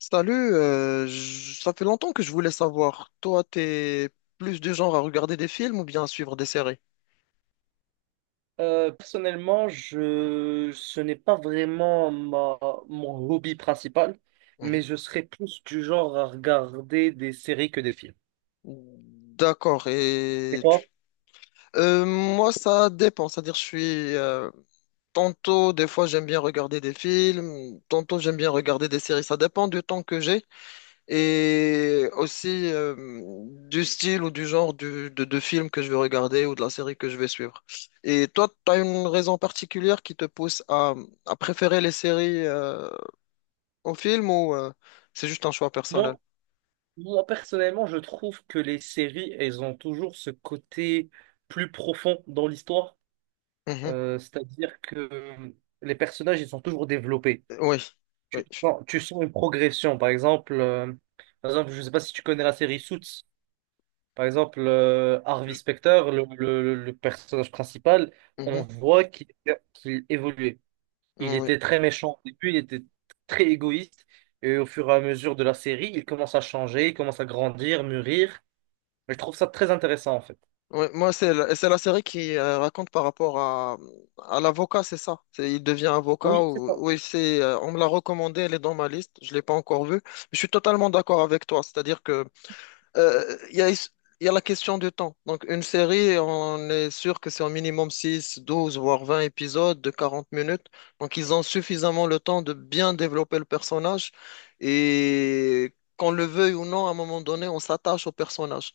Salut, ça fait longtemps que je voulais savoir, toi, t'es plus du genre à regarder des films ou bien à suivre des séries? Personnellement, ce n'est pas vraiment mon hobby principal, Mhm. mais je serais plus du genre à regarder des séries que des films. D'accord. Et toi? Moi, ça dépend, c'est-à-dire tantôt, des fois, j'aime bien regarder des films, tantôt, j'aime bien regarder des séries, ça dépend du temps que j'ai. Et aussi du style ou du genre de film que je vais regarder ou de la série que je vais suivre. Et toi, tu as une raison particulière qui te pousse à préférer les séries aux films ou c'est juste un choix personnel? Moi, moi, personnellement, je trouve que les séries, elles ont toujours ce côté plus profond dans l'histoire. Mhm. C'est-à-dire que les personnages, ils sont toujours développés. Oui, oui. Tu sens une progression. Par exemple, je ne sais pas si tu connais la série Suits. Par exemple, Harvey je- Specter, le personnage principal, on mhm. voit qu'il évoluait. Il Oui. était très méchant au début, il était très égoïste. Et au fur et à mesure de la série, il commence à changer, il commence à grandir, mûrir. Je trouve ça très intéressant, en fait. Oui. Moi, c'est la série qui raconte par rapport à l'avocat, c'est ça. Il devient avocat. Oui, c'est Ou, ça. oui, on me l'a recommandé, elle est dans ma liste. Je ne l'ai pas encore vue. Je suis totalement d'accord avec toi. C'est-à-dire que il y a la question du temps. Donc, une série, on est sûr que c'est au minimum 6 12 voire 20 épisodes de 40 minutes. Donc, ils ont suffisamment le temps de bien développer le personnage. Et qu'on le veuille ou non, à un moment donné, on s'attache au personnage.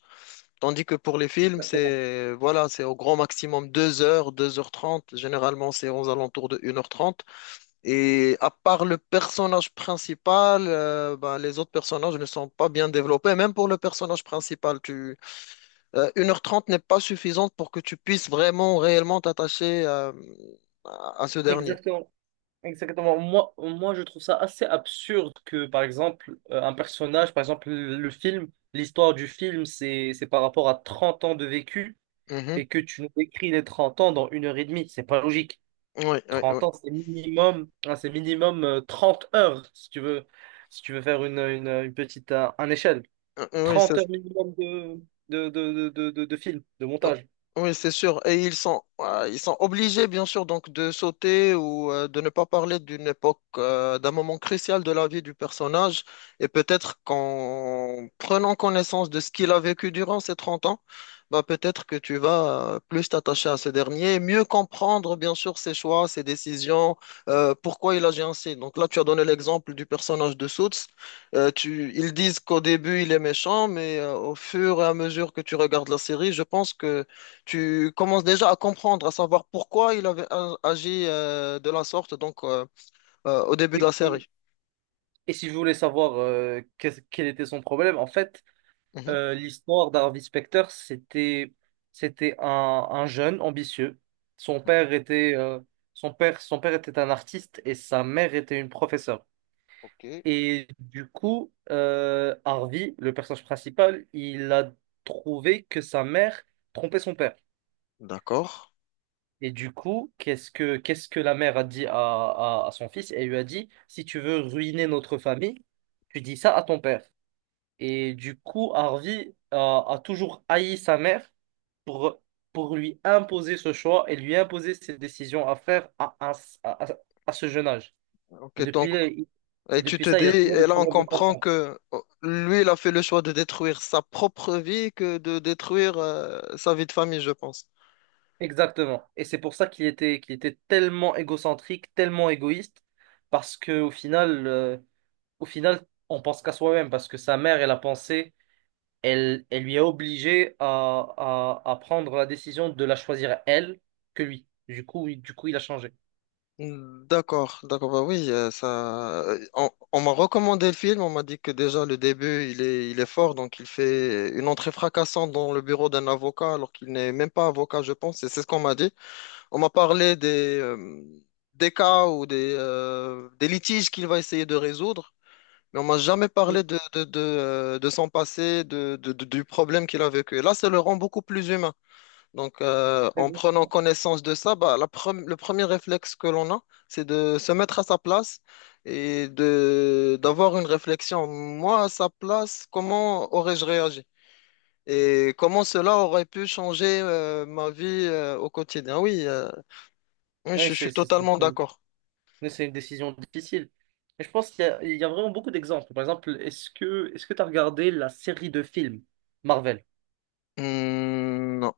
Tandis que pour les films, Exactement. c'est voilà, c'est au grand maximum 2 heures trente. Généralement, c'est aux alentours de une heure trente, et à part le personnage principal, ben, les autres personnages ne sont pas bien développés. Même pour le personnage principal, 1h30 n'est pas suffisante pour que tu puisses vraiment, réellement t'attacher à ce dernier. Exactement. Exactement. Moi, je trouve ça assez absurde que, un personnage, par exemple, le film, l'histoire du film, c'est par rapport à 30 ans de vécu. Mhm. Et que tu nous décris les 30 ans dans une heure et demie. C'est pas logique. Oui, oui, oui. Trente ans, c'est minimum, hein, c'est minimum 30 heures si tu veux, si tu veux faire une petite un échelle. Oui, c'est 30 heures minimum de film, de oh, montage. oui, c'est sûr. Et ils sont obligés, bien sûr, donc de sauter ou de ne pas parler d'une époque, d'un moment crucial de la vie du personnage. Et peut-être qu'en prenant connaissance de ce qu'il a vécu durant ces 30 ans, bah, peut-être que tu vas plus t'attacher à ce dernier, et mieux comprendre, bien sûr, ses choix, ses décisions, pourquoi il agit ainsi. Donc là, tu as donné l'exemple du personnage de Suits. Ils disent qu'au début il est méchant, mais au fur et à mesure que tu regardes la série, je pense que tu commences déjà à comprendre, à savoir pourquoi il avait agi de la sorte, donc au début de Oui. la série. Et si vous voulez savoir quel était son problème, en fait, Mhm. L'histoire d'Harvey Specter, c'était un jeune ambitieux. Son père était son père était un artiste et sa mère était une professeure. Ok. Et du coup, Harvey, le personnage principal, il a trouvé que sa mère trompait son père. D'accord. Et du coup, qu'est-ce que la mère a dit à son fils? Elle lui a dit, si tu veux ruiner notre famille, tu dis ça à ton père. Et du coup, Harvey a toujours haï sa mère pour, pour lui imposer ce choix et lui imposer ses décisions à faire à, à ce jeune âge. Et Ok, donc, depuis, et et tu depuis te ça, dis, il a toujours des et là on problèmes de comprend confiance. que oh, lui, il a fait le choix de détruire sa propre vie que de détruire sa vie de famille, je pense. Exactement. Et c'est pour ça qu'il était tellement égocentrique, tellement égoïste, parce que au final, on pense qu'à soi-même, parce que sa mère, elle lui a obligé à prendre la décision de la choisir elle que lui. Du coup, il a changé. D'accord, d'accord, bah oui, ça. On m'a recommandé le film, on m'a dit que déjà le début il est fort, donc il fait une entrée fracassante dans le bureau d'un avocat alors qu'il n'est même pas avocat, je pense, et c'est ce qu'on m'a dit. On m'a parlé des cas ou des litiges qu'il va essayer de résoudre, mais on m'a jamais parlé Oui, de son passé, du problème qu'il a vécu. Et là, ça le rend beaucoup plus humain. Donc, en prenant exactement. connaissance de ça, bah, le premier réflexe que l'on a, c'est de se mettre à sa place et de d'avoir une réflexion. Moi, à sa place, comment aurais-je réagi? Et comment cela aurait pu changer ma vie au quotidien? Oui, oui, Oui, je suis c'est totalement d'accord. mais c'est une décision difficile. Et je pense il y a vraiment beaucoup d'exemples. Par exemple, est-ce que tu as regardé la série de films Marvel? Hmm, non,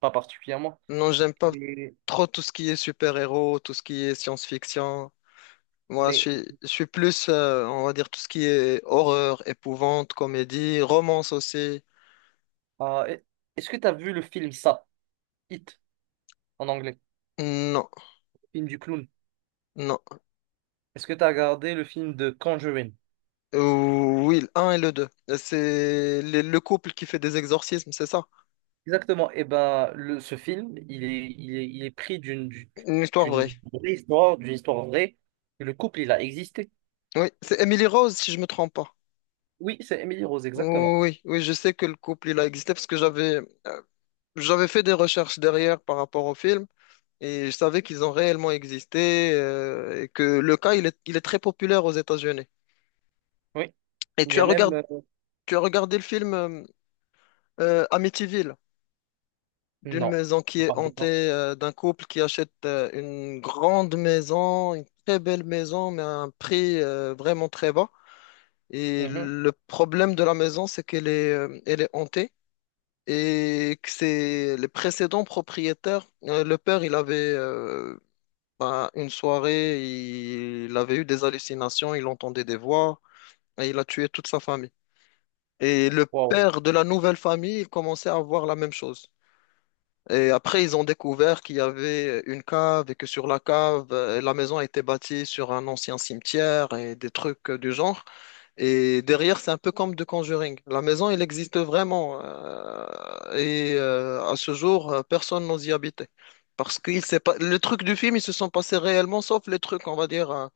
Pas particulièrement. non, j'aime pas Mais, trop tout ce qui est super-héros, tout ce qui est science-fiction. Moi, je mais suis, je suis plus, on va dire, tout ce qui est horreur, épouvante, comédie, romance aussi. Ah, est-ce que tu as vu le film Ça, It, en anglais, Non, film du clown? non. Est-ce que tu as regardé le film de Conjuring? Euh, oui, le 1 et le 2. C'est le couple qui fait des exorcismes, c'est ça? Exactement. Et ben, ce film, il est pris Une histoire vraie. d'une vraie histoire, d'une histoire vraie. Et le couple, il a existé. Oui, c'est Emily Rose, si je me trompe pas. Oui, c'est Emily Rose, exactement. Oui, oui, je sais que le couple, il a existé parce que euh, j'avais fait des recherches derrière par rapport au film et je savais qu'ils ont réellement existé, et que le cas, il est très populaire aux États-Unis. Oui. Et Il y tu as a même. regardé, tu as regardé le film, Amityville, d'une Non. maison Je qui est parle de quoi. hantée, d'un couple qui achète une grande maison, une très belle maison, mais à un prix vraiment très bas. Et Mhm. le problème de la maison, c'est qu'elle est hantée et que c'est les précédents propriétaires. Le père, il avait bah, une soirée, il avait eu des hallucinations, il entendait des voix et il a tué toute sa famille. Et le Wow. père de la nouvelle famille, il commençait à voir la même chose. Et après, ils ont découvert qu'il y avait une cave et que sur la cave, la maison a été bâtie sur un ancien cimetière et des trucs du genre. Et derrière, c'est un peu comme The Conjuring. La maison, elle existe vraiment. Et à ce jour, personne n'ose y habiter. Parce que s'est pas, les trucs du film, ils se sont passés réellement, sauf les trucs, on va dire,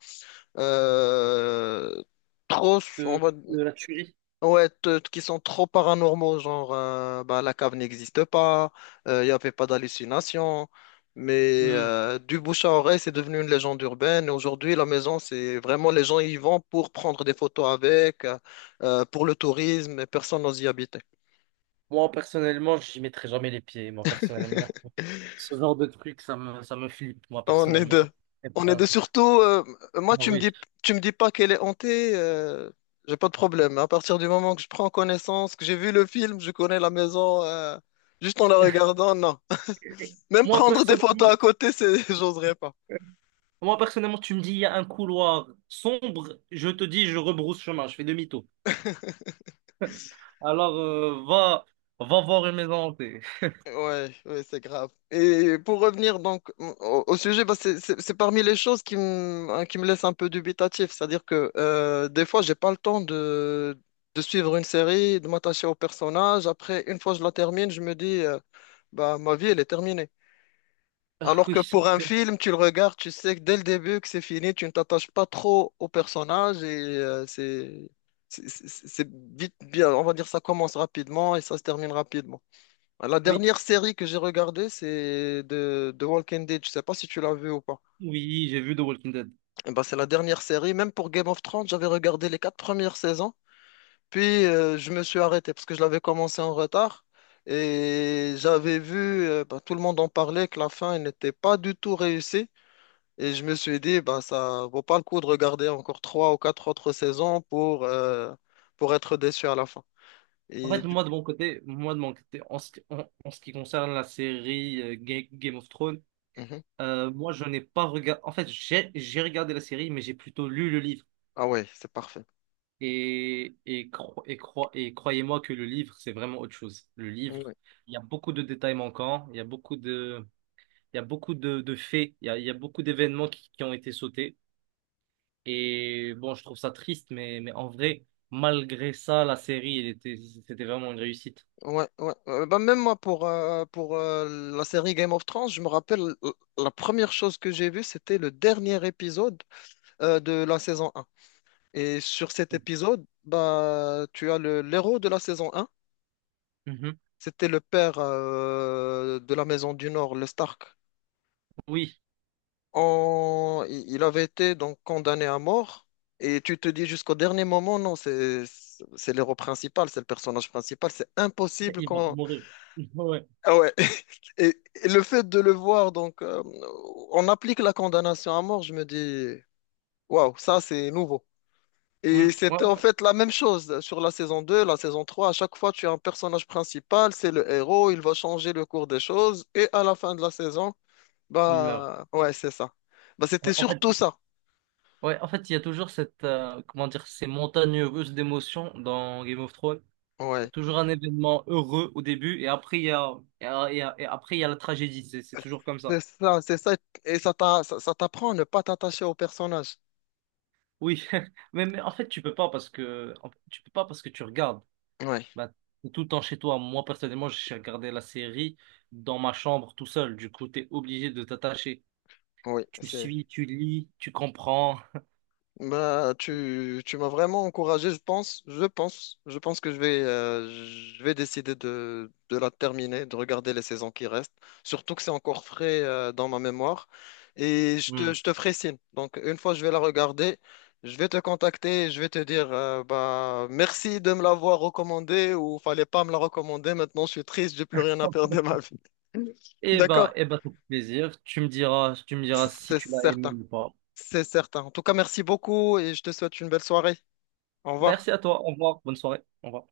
euh, trop, on De, va de la tuerie. ouais, qui sont trop paranormaux, genre bah, la cave n'existe pas, il n'y avait pas d'hallucination, mais Hmm. Du bouche à oreille, c'est devenu une légende urbaine. Et aujourd'hui, la maison, c'est vraiment les gens y vont pour prendre des photos pour le tourisme, et personne n'ose y habiter. Moi, personnellement, j'y mettrai jamais les pieds. Moi, personnellement, ce genre de truc, ça me flippe. Moi, On est personnellement, ça. deux. Eh On est ben, deux surtout. Ah Moi, oui. tu me dis pas qu'elle est hantée, j'ai pas de problème. À partir du moment que je prends connaissance, que j'ai vu le film, je connais la maison, juste en la regardant, non. Même Moi prendre des personnellement, photos à côté, j'oserais pas. moi personnellement, tu me dis il y a un couloir sombre, je te dis je rebrousse chemin, je fais demi-tour. Alors va voir une maison hantée. Ouais, ouais, c'est grave. Et pour revenir donc au sujet, bah, c'est parmi les choses qui me, hein, qui me laissent un peu dubitatif. C'est-à-dire que des fois, j'ai pas le temps de suivre une série, de m'attacher au personnage. Après, une fois que je la termine, je me dis, bah, ma vie, elle est terminée. Ah Alors oui, que pour un film, tu le regardes, tu sais que dès le début que c'est fini, tu ne t'attaches pas trop au personnage et c'est vite bien, on va dire ça commence rapidement et ça se termine rapidement. La oui, dernière série que j'ai regardée, c'est de The Walking Dead. Je sais pas si tu l'as vu ou pas. oui, j'ai vu The Walking Dead. Eh ben, c'est la dernière série. Même pour Game of Thrones, j'avais regardé les quatre premières saisons, puis je me suis arrêté parce que je l'avais commencé en retard. Et j'avais vu, ben, tout le monde en parlait, que la fin elle n'était pas du tout réussie. Et je me suis dit, bah, ça vaut pas le coup de regarder encore trois ou quatre autres saisons pour être déçu à la fin. En Et fait, du- moi de mon côté, en ce qui, en ce qui concerne la série Game of Thrones, Mhm. Moi je n'ai pas regardé. En fait, j'ai regardé la série, mais j'ai plutôt lu le livre. Ah ouais, c'est parfait. Et croyez-moi que le livre, c'est vraiment autre chose. Le livre, Ouais, il y a beaucoup de détails manquants, il y a beaucoup de, il y a beaucoup de faits, il y a beaucoup d'événements qui ont été sautés. Et bon, je trouve ça triste, mais en vrai, malgré ça, la série, elle était, c'était vraiment une réussite. ouais, ouais. Bah, même moi, pour la série Game of Thrones, je me rappelle, la première chose que j'ai vue, c'était le dernier épisode de la saison un. Et sur cet épisode, bah, tu as le l'héros de la saison un. Mhm. C'était le père de la Maison du Nord, le Stark. Oui, Il avait été donc condamné à mort. Et tu te dis jusqu'au dernier moment, non, c'est l'héros principal, c'est le personnage principal, c'est impossible il va qu'on... mourir. Ouais. Ah ouais. Et le fait de le voir, donc, on applique la condamnation à mort, je me dis, waouh, ça c'est nouveau. Mm. Et Ouais, c'était en ouais. fait la même chose sur la saison deux, la saison trois. À chaque fois, tu as un personnage principal, c'est le héros, il va changer le cours des choses. Et à la fin de la saison, Il meurt. bah, ouais, c'est ça. Bah, Ouais, c'était surtout ça. En fait, il y a toujours cette, comment dire, ces montagnes russes d'émotions dans Game of Thrones. Ouais. Toujours un événement heureux au début et après il y a, et, a- et- a- et après il y a la tragédie. C'est toujours comme ça. C'est ça, et ça t'apprend à ne pas t'attacher au personnage. Oui, mais en fait tu peux pas parce que en fait, tu peux pas parce que tu regardes. Oui, Bah, t'es tout le temps chez toi. Moi personnellement, j'ai regardé la série dans ma chambre tout seul. Du coup, t'es obligé de t'attacher. oui, Tu c'est. suis, tu lis, tu comprends. Bah, tu m'as vraiment encouragé, je pense que je vais décider de la terminer, de regarder les saisons qui restent, surtout que c'est encore frais, dans ma mémoire, et je te, Hmm. je te ferai signe. Donc, une fois que je vais la regarder, je vais te contacter, je vais te dire, bah, merci de me l'avoir recommandé ou fallait pas me la recommander, maintenant je suis triste, j'ai plus rien à faire de ma vie. Eh ben, D'accord? eh ben, c'est un plaisir. Tu me diras si C'est tu l'as aimé certain. ou pas. C'est certain. En tout cas, merci beaucoup et je te souhaite une belle soirée. Au revoir. Merci à toi. Au revoir. Bonne soirée. Au revoir.